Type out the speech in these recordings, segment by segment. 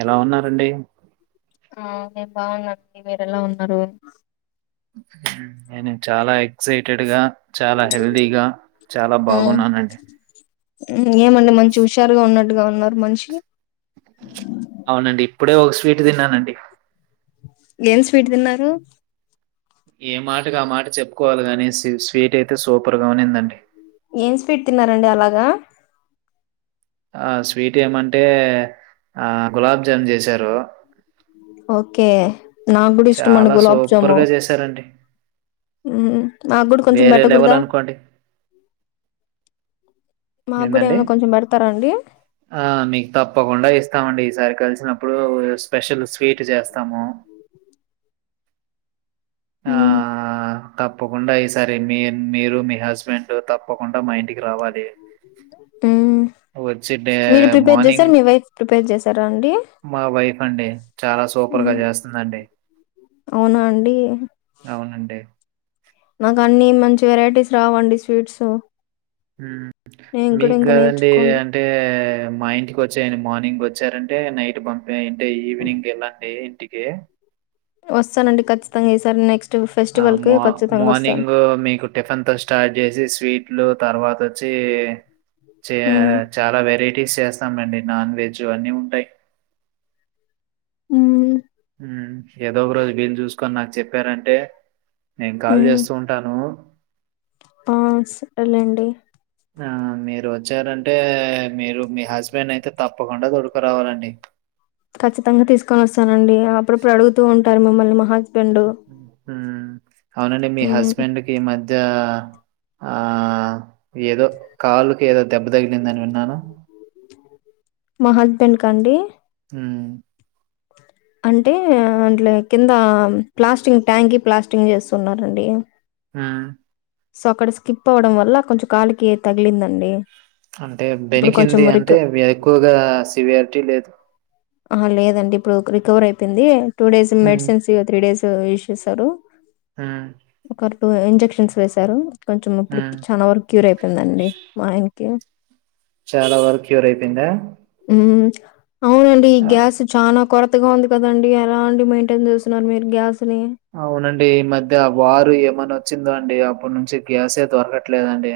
ఎలా ఉన్నారండి ఉ నేన్ బావున్నాన్ మీరెలా ఉన్నారు నేను చాలా ఎక్సైటెడ్ గా చాలా హెల్దీగా చాలా బాగున్నానండి ఉ ఏమండి మంచి హుషారుగ ఉన్నట్టుగా ఉన్నారు మనిషి అవునండి. ఇప్పుడే ఒక స్వీట్ తిన్నానండి. ఏం స్వీట్ తిన్నారు? ఏ మాటకు ఆ మాట చెప్పుకోవాలిగానీ స్వీ స్వీట్ అయితే సూపర్గా ఉనిందండి. ఏం స్వీట్ తిన్నారండి అలాగ? ఆ స్వీట్ ఏమంటే ఆ గులాబ్జామ్ జేసారూ. ఓకే నాక్గూడ ఇష్టమండి గులాబ్జాము. సూపర్‌గా చేశారండి. ఉమ్ నాక్ గూడ కొంచెం వేరే లెవెల్ బెట్టకూడదా? అనుకోండి. ఏందండి అండి ఆ మీక్ తప్పకుండా ఇస్తామండి ఈసారి కలిసి నప్పుడు స్పెషల్ స్వీట్ జేస్తమూ. ఆ! ఉ తప్పకుండా ఈసారి మీర్ మీరు మీ హస్బెండ్ తప్పకుండా మా ఇంటికి రావాలి. ఉమ్. వచ్చి డే మీరు ప్రిపేర్ చేసారు మార్నింగ్. మీ వైఫ్ ప్రిపేర్ చేసారా అండి మా వైఫ్ అండి చాలా సూపర్గా ఉమ్, చేస్తందండి. అవునా అండి అవునండి. మాగ్ అన్నీ మంచి వెరైటీస్ రావండి స్వీట్సు ఉమ్ మీక్ గాదండీ నేర్చుకోను అంటే? మా ఇంటికి వచ్చేయను మార్నింగ్ వచ్చారంటే నైట్ పంపే ఇంటే ఈవినింగ్ ఎళ్ళండీ. టికే వస్తానండి ఖచ్చితంగా ఈ సార్ నెక్స్ ఆ మో మార్నింగూ మీకు టిఫెన్తో స్టార్ట్ జేసి స్ వీట్లు తర్వాతొచ్చీ చే ఉమ్, చాలా వెరైటీస్ చేస్తామండి. నాన్ వెజ్ అన్నీ ఉంటాయ్. ఉమ్. ఉమ్ ఏదో ఒక రోజు వీల్ జూసుకొని నాకు చెప్పారంటే? నేన్ కాల్ ఉమ్. జేస్తు ఉంటానూ. ఆ సరెలేండి. ఆ మీరు వచ్చారంటే? మీరు మీ హస్బెండ్ని అయితే తప్పకుండా తోడుకోరావాలండి. ఖచ్చితంగ తీసుకొని వస్తానండి అప్పుడప్పుడు అడుగుతూ ఉంటారు మిమ్మల్ని మహాస్ ఉమ్ అవునండి మీ హ్మ్. హస్బెండ్కి ఈ మధ్య ఆ ఏదొ కాలుకి ఏదో దెబ్బ తగిలిందని విన్నాను. మా హస్బెండ్కా అండి. ఉమ్. అంటే అట్ల కింద ప్లాస్టింగ్ ట్యాంకి ప్లాస్టింగ్ చేస్తున్నారండి. ఉమ్ సో అక్కడ స్కిప్ అవ్వడం వల్ల కొంచెం కాలుకి తగిలిందండి. అంటే ఇప్పుడు కొంచెం బెణికింది రిక అంటే ఎక్కువగా సివియార్టీ లేద్. ఆహ లేదండి ఇప్పుడు రికవర్ అయిపోయింది two days hmm. Medicines three days use చేసాడు. ఉ ఇప్పుడు ఇంజెక్షన్స్ వేసారు కొంచెం ఇప్పుడు హ్మ్. చానా వరు క్యూర్ అయిపోయిందండి మా ఆయన్కి చాలా వరకు క్యూర్ ఐపేందా? హ్మ్. అవునండి ఈ గ్యాస్ చాన కొరతగా ఉంది కదండి ఎలా అండి మెయింటైన్ చేస్తున్నారు మీరు గ్యాస్ అవునండి ఈ మధ్య వారు ఎప్ మని వచ్చిందో అండి అప్పుడు నుంచి గ్యాసే దొరకట్లేదండి.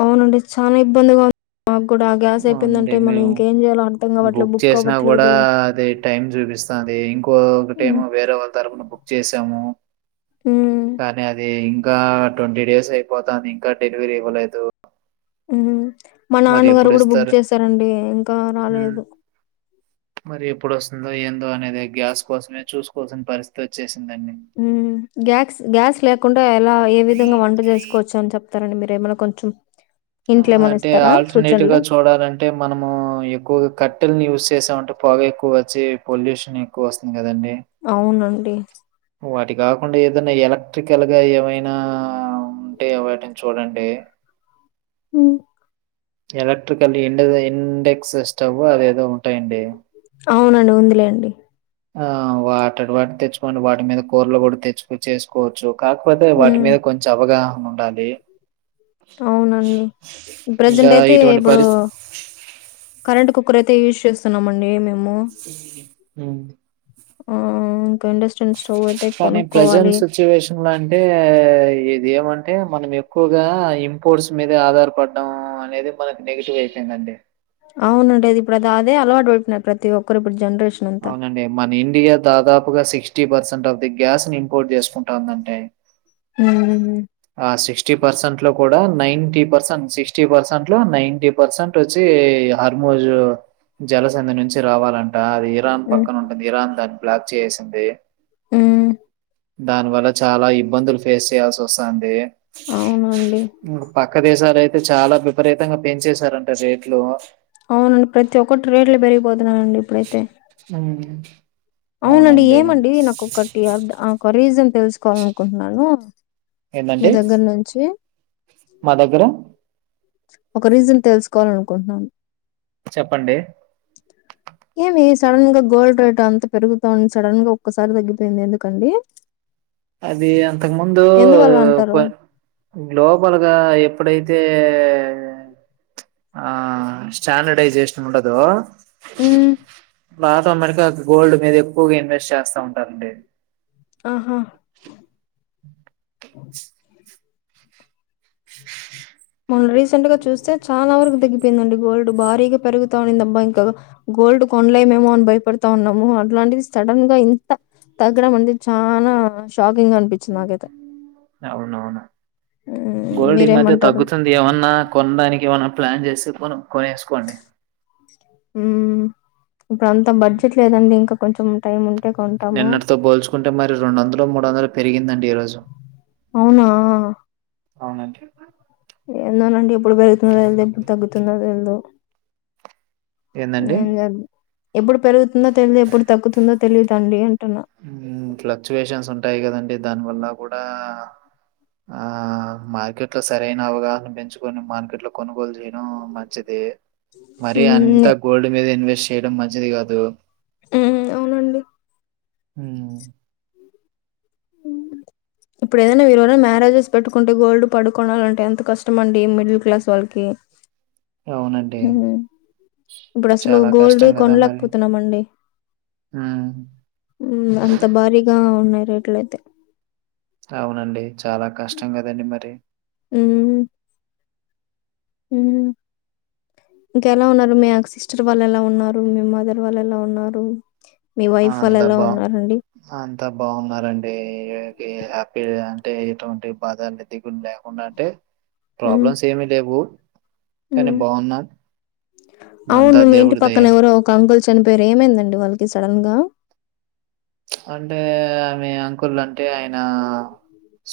అవునండి చాలా ఇబ్బందిగా ఉం మాక్ కూడా ఆ గ్యాస్ అవునండి. అయిపోయిందంటే మనం మేము ఇంకేం చేయాలో అర్ధం కావట్లే బుక్ అవ్వట్లేదు. సరే హ్మ్. ఇంకోకటేమో వేరే వాళ్ళ తరపున బుక్ చేసాము హ్మ్. కానీ అది ఇం ఇంకా ట్వంటీ డేస్ అయిపోతది ఇంకా డెలివరీ ఇవ్వలేదు. మా మరి నాన్నగారు కూడా బుక్ ఎప్పుడిస్తారు? చేసారండి ఇంకా హ్మ్. రాలేదు మరి ఎప్పుడు వస్తుందో ఏందో అనేది గ్యాస్ కోసమే చూసుకోవాల్సిన పరిస్థితి వచ్చే గ్యాస్ గ్యాస్ లేకుండా ఎలా ఏ విధంగా వంట చేసుకోవచ్చు అని చెప్తారండి మీరు ఏమన్నా కొంచెం హింట్లు ఏమైనా అంటే ఇస్తారా ఆల్టర్నేటివ్ గా సూచనలు? చూడాలంటే మనము ఎక్కువగా కట్టెల్ని యూస్ చేసాము పొగ ఎక్కువ వచ్చి పొల్యూషన్ ఎక్కువ వస్తుంది కదండి అవునండి. వాటి కాకుండా ఏదైనా ఎలక్ట్రికల్ గా ఏమైనా ఉంటే వాటిని చూడండి ఉ ఎలక్ట్రికల్ ఇండెక్స్స్ స్టవ్ అదేదో ఉంటాయండి అవునండి. ఉందిలేండి. ఆ వాట వాటి తెచ్చుకోండి వాటి మీద కూరలు కూడా తెచ్చుకునీ చేసుకోవచ్చు కాకపోతే వాటి హ్మ్. మీద కొంచెం అవగాహన ఉండాలి అవునండి ప్రెజెంట్ ఇంకా అయితే ఇటువంటి ఇప్పుడు పరిస్ కరెంట్ కుక్కర్ అయితే యూస్ చేస్తున్నామండి మేము ఉం ఆ ఇండక్షన్ స్టవ్ అయితే కానీ కొనుక్కోవాలి ప్రజెంట్ సిచ్యువేషన్ లో అంటే ఇది ఏమంట అంటే మనం ఎక్కువగా ఇంపోర్ట్స్ మీద ఆధారపడడం అనేది మనకి నెగటివ్ అయిపోందండి అవునుండి ఇప్పుడు అది అదే అలవాటు పడిపోనడు ప్రతి ఒక్కరు ఇప్పుడు జనరేషన్ అంతా అవునండి మన ఇండియా దాదాపు ఎక్కుగా sixty percent of the gas ని ఇంపోర్ట్ చేసుకుంటాందంటే ఉం సిక్టీ పర్సెంట్ లో కూడా నయింటి పర్సెంట్ సిక్టీ పర్సెంట్ లో నాయింటి పర్సెంట్ వచ్చి నోజు జలసంధి నుంచి రావాలంట అది ఇరాన్ ఉమ్ పక్కన ఉంటుంది ఇరాన్ దాన్ని బ్లాక్ చేసేసింది ఉమ్ దాని వల్ల చాలా ఇబ్బందులు ఫేస్ చేయాల్సి వస్తుంది అవునండి పక్కదేశాలు అయితే చాలా విపరీతంగా పెంచేశారంటే రేట్లు అవునండి ప్రతి ఒక్కటి రేట్లు పెరిగిపోతున్నాయండీ ఇప్పుడైతే హ అవునండి ఏమండి నాకొకటి ఒక రీజన్ తెలుసుకోవాల అనుకుంటున్నాను మీ ఏంటండి దగ్గర నుంచి మా దగ్గర ఒక రీజన్ తెలుసుకోవాల అనుకుంటున్నాను చెప్పండి ఏమి సడన్ గా గోల్డ్ రేట్ అంత పెరుగుతోంది సడన్ గా ఒక్కసారి తగ్గిపోయింది ఎందుకండి అది అంతకు ముందు ఎందువల్ల క్వ అంటారు గ్లోబల్గా ఎప్పుడైతే ఏ అంటే ఆ స్టాండర్డైజేషన్ ఉండదు మ్ లాత అమెరికా గోల్డ్ మీద ఎక్కువగా ఇన్వెస్ట్ చేస్తా ఉంటారండి ఆహా మనం రీసెంట్ గా చూస్తే చాలా వరకు తగ్గిపోయిందండి గోల్డ్ భారీగా పెరుగుతా ఉండిది అబ్బా ఇంకా గోల్డ్ కొనలేమేమో అని భయపడు తున్నాము అట్లాంటిది సడన్ గా ఇంత తగ్గడం అంది చాన షా కింగ్ అనిపించింది నాకైతే అవునవును మ్మ్ గోల్డ్ ఈ మధ్య మీరేమంటారు తగ్గుతుంది ఏమన్నా కొనడానికి ఏమన్నా ప్లాన్ చేసి కొను కొనేసుకోండి. ఊ ఇంకా అంత బడ్జెట్ లేదండి ఇంకా కొంచెం టైం ఉంటే కొంటాము. నిన్నటితో పోల్చుకుంటే మరి రెండు వందలో మూడు వందలో పెరిగిందండి ఈరోజు అవునా అవునండి ఏందోనండి ఎప్పుడు పెరుగుతున్నో తెలీదు ఎప్పుడు తగ్గుతుందో తెలీదు ఏందండి ఏం జేద్ ఎప్పుడు పెరుగుతుందో తెలీదు ఎప్పుడు తగ్గుతుందో తెలిదు దండి ఫ్లక్చుయేషన్స్ ఉంటాయి కదండి దాని వల్ల కూడా ఆ అ మార్కెట్ లో సరైన అవగాహన పెంచుకొని మార్కెట్ లో కొనుగోలు చేయడం మంచిది మరి అంతా హ్మ్. గోల్డ్ మీద ఇన్వెస్ట్ చేయడం మంచిది కాదు మ్ అవునండి ఊ ఉ ఇప్పుడు ఏదైనా మీరు ఎవరన్నా మ్యారేజెస్ పెట్టుకుంటే గోల్డ్ పడుకోనాలంటే ఎంత కష్టమండి మిడిల్ క్లాస్ వాళ్ళకి అవునండి హు ఇప్పుడు అసలు చాలా గోల్డ్ కష్టం కదా మరి కొనలేకపోతున్నామండి మ్మ్. ఉ అంత భారీగా ఉన్నాయి రేట్లు అయితే అవునండి చాలా కష్టం కదండి మరి ఊ ఉ ఇంకెలా ఉన్నారు మీ అక్ సిస్టర్ వాళ్ళు ఎలా ఉన్నారు మీ మదర్ వాళ్ళు ఎలా ఉన్నారు మీ ఆ వైఫ్ వాళ్ళు అంత ఎలా బ ఉన్నారండి అంత బాగున్నారండి హ్యాపీ అంటే ఎటువంటి బాధలు దిగులు లేకుండా అంటే ఉమ్ ప్రాబ్లమ్స్ ఏమీ లేవు కానీ బాగున్నాం అంతా అవును మీ ఇంటి దేవుడి పక్కన దయండి. ఎవరో ఒక అంకుల్ చనిపోయేరు ఏమైందండి వాళ్ళకి సడన్ గా అంటే ఆమె అంకుల్ అంటే ఆయన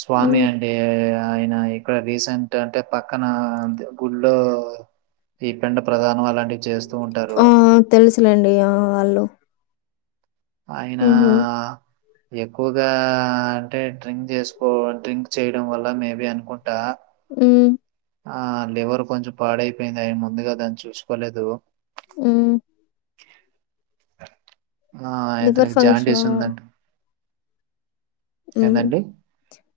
స్వామి ఉమ్ అండి ఆయన ఇక్కడ రీసెంట్ అంటే పక్కన గుళ్ళో ఈ పిండ ప్రధానం అలాంటి ఉ తెలుసులేండి ఆ వాళ్ళు ఆయనా ఉహు ఎక్కువగా అంటే డ్రింక్ చేసుకో డ్రింక్ చేయడం వల్ల మేబి అనుకుంటా ఉ ఆ లివర్ కొంచెం పాడైపోయింది అ ముందుగా దాన్ని చూసుకోలేదు ఉ ఆ లివర్ అతనికి ఫంక్షన్ జాండిస్ ఉందంట ఎందండి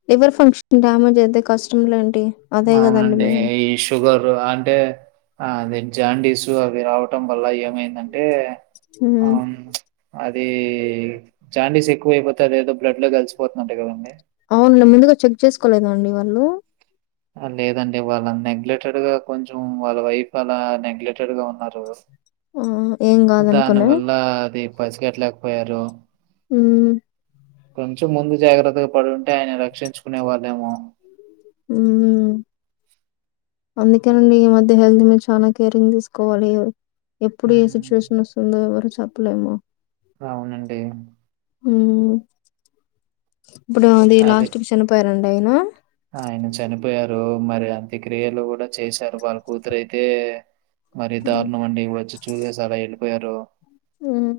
లివర్ ఫంక్షన్ కి డ్యామేజ్ అయితే కష్టటంలేండి అదే కదండి మెయిన్ ఇప్పుడు ఆ అంటే ఆదే జాండీస్ అవి రావడం వల్ల ఏమైందంటే ఆమ్ చ్ అదీ జాండిస్ ఎక్కువయిపోతే అది ఏదో బ్లడ్ లో కలిసిపోతుంది అంట కదండి అవునులే ముందుగా చెక్ చేసుకోలేద అండి వాళ్ళు లేదండి వాళ్ళ నెగ్లెటెడ్ గా కొంచెం వాళ్ళ వైఫ్ అలా నెగ్లెకటెడ్ గా ఉన్నారు ఆ, ఏం దాని కాదనుకునే వల్లా అది పసగట్టలేకపోయారు హు కొంచెం ముందు జాగ్రత్తగా పడి ఉంటే ఆయన రక్షించుకునే వాళ్ళేమో ఊ అందుకేనండి ఈ మధ్య హెల్త్ మీద చానా కేరింగ్ తీసుకోవాలి ఎప్పుడు ఏ హ్మ్. సిచ్యువేషన్ వస్తుందో ఎవరు చెప్పలేము అవునండి ఉ ఇప్పుడు అది అదే. లాస్ట్ కి చనిపోయారండి అయన ఆయన చనిపోయారు రో మరి అంత్యక్రియలు కూడా చేశారు వాళ్ళ కూతురైతే మరి ఉమ్, దారుణం అండి వొచ్చి చూసేసి అలా ఎ ళ్ళిపోయారు ఉమ్,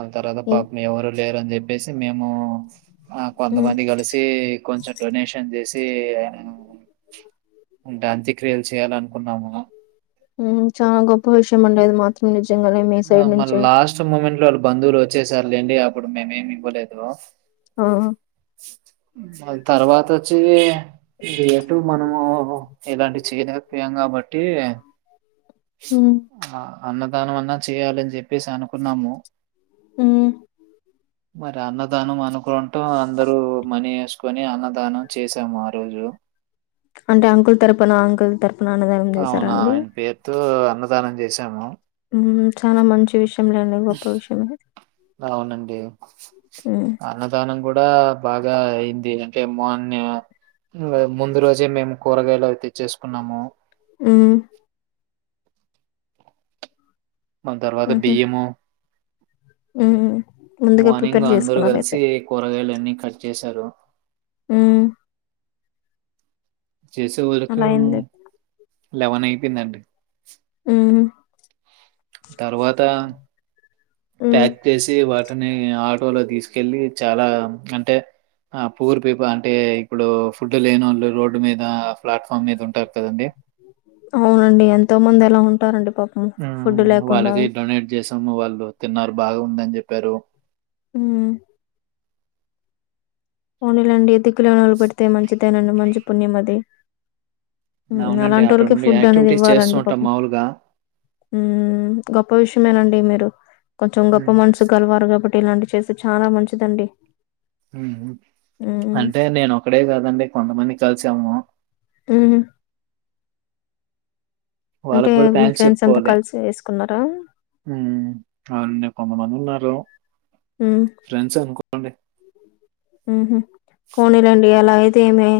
అ తర్వాత ఏ- పాపం ఎవరు లేరుని జెప్పేసి మేము అ ఉమ్, కొంతమంది కలిసీ కొంచెం టెన్ చేసి ఉంట అంత్యక్రియలు చేయాల అనుకున్నాము ఉ చాలా గొప్ప విషయం అండి అది మాత్రం నిజంగానే మీ ఆ, సైడ్ మళ్ళీ నుంచి లాస్ట్ [unintelligible] వాళ్ళ బంధువులు వచ్చేసారు లేండి అప్పుడు మేమేమి ఇవ్వలేదు అ వాళ్లు తర్వాత వొ చ్చి ఎటు మనము ఇలాంటి చేయలేకపోయాము కాబట్టి ఉమ్, ఆ అన్నదానం అన్నా చేయాలని చెప్పేసి అనుకున్నాము ఉ మరి అన్నదానం అనుకుంటూ అందరూ మనీ ఎస్ కొని అన్నదానం చేశాము ఆ రోజు అంటె అంకుల్ తరపున అంకుల్ తర్ అవును ఆయన్ పేరుతో అన్నదానం చేసాము ఊ చాలా మంచి విషయంలేండి గొప్ప విషయమే అవునండి మ్మ్. అన్నదానం గూడా డా బాగా అయింది అంటే మున్నె ఇంగ ముందు రోజే మేము కూరగాయలు అవి తేచ్చే సుకున్నాము ఉ మళ్లి తర్వాత మ్హూ. బియ్యము మ్మ్. ముందుగా ప్రిపేర్ మార్నింగ్ అందరూ చేసుకున్నారైతే గలిసి కూరగాయలు అన్ని కట్ చేసారు ఊ చేసె వరకు అలా అయింది లెవన్ అయిపోందండి ఊహు తర్వాత మ్మ్. ప్యాక్ చేసి వాట్ వాటిని ఆటోలో దీసుకెళ్ళి చాలా అంటె ఆ పూర్ పీపు అంటే ఇప్పుడు ఫుడ్ లేనొళ్ళు రోడ్డు మీద ప్లాట్ఫామ్ మీద ఉంటారు కదండి అవునండి ఎంతో మంది అలా ఉంటారండి పాపం ఫుడ్ ఊమ్ లేకుండా వాళ్ళకి డొనేట్ జేసాము వాళ్ళు తిన్నారు బాగా ఉందని జెప్పారు ఉ పోనీలెండి దిక్కులేనిళ్ళకు పెడితే మంచిదేనండి మంచి పుణ్యం అది ఉ అవునండి. అలాంటోల్లకే అటువంటి ఫుడ్ అనేది యాక్టివిటీస్ చేస్తూ ఇవ్వాలండి ఉంటాం పాపం మామూలుగా. ఊమ్ గొప్ప విషయమేనండి మీరు కొంచెం గొప్ప హ్మ్. మనసు కలవారు కాబ ట్టి ఇలాంటి చేస్తే చానా మంచిదండి ఊహు మ్మ్. అంటే నేను ఒక్కడే కాదండి కొంతమంది కలిసాము ఊహు అంటే వాళ్ళకు గూడా మీ థ్యాంక్స్ ఫ్రెండ్స్ అంతా చెప్పుకోవాలి కలిసి వేసుకున్నారా ఊమ్ అవునండి కొందమంది ఉన్నారు ఉమ్ ఫ్రెండ్స్ అనుకోండి తేమే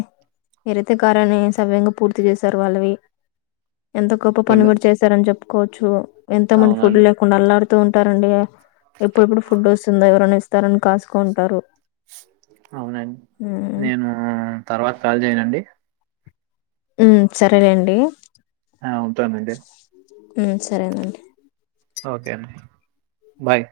మీరైతే కార్యాన్ని సవ్యంగా పూర్తి జేసరు వాళ్ళవి ఎంత గొప్ప పని కదా! గూడా చేసరని చెప్పుకోవచ్చు ఎంతో మంది ఫుడ్ అవునండి. లేకుండా అల్లాడుతూ ఉంటారండి ఎప్పుడెప్పుడు ఫుడ్ వొస్తుందా ఎవరన్న ఇస్తారని కాస్కుంటారు అవునండి నేను తర్వాత కాల్ జేయన అండి ఉ సరేలేండి ఆ ఉంటానండి ఉమ్ సరేనండి ఓకే అండి బాయ్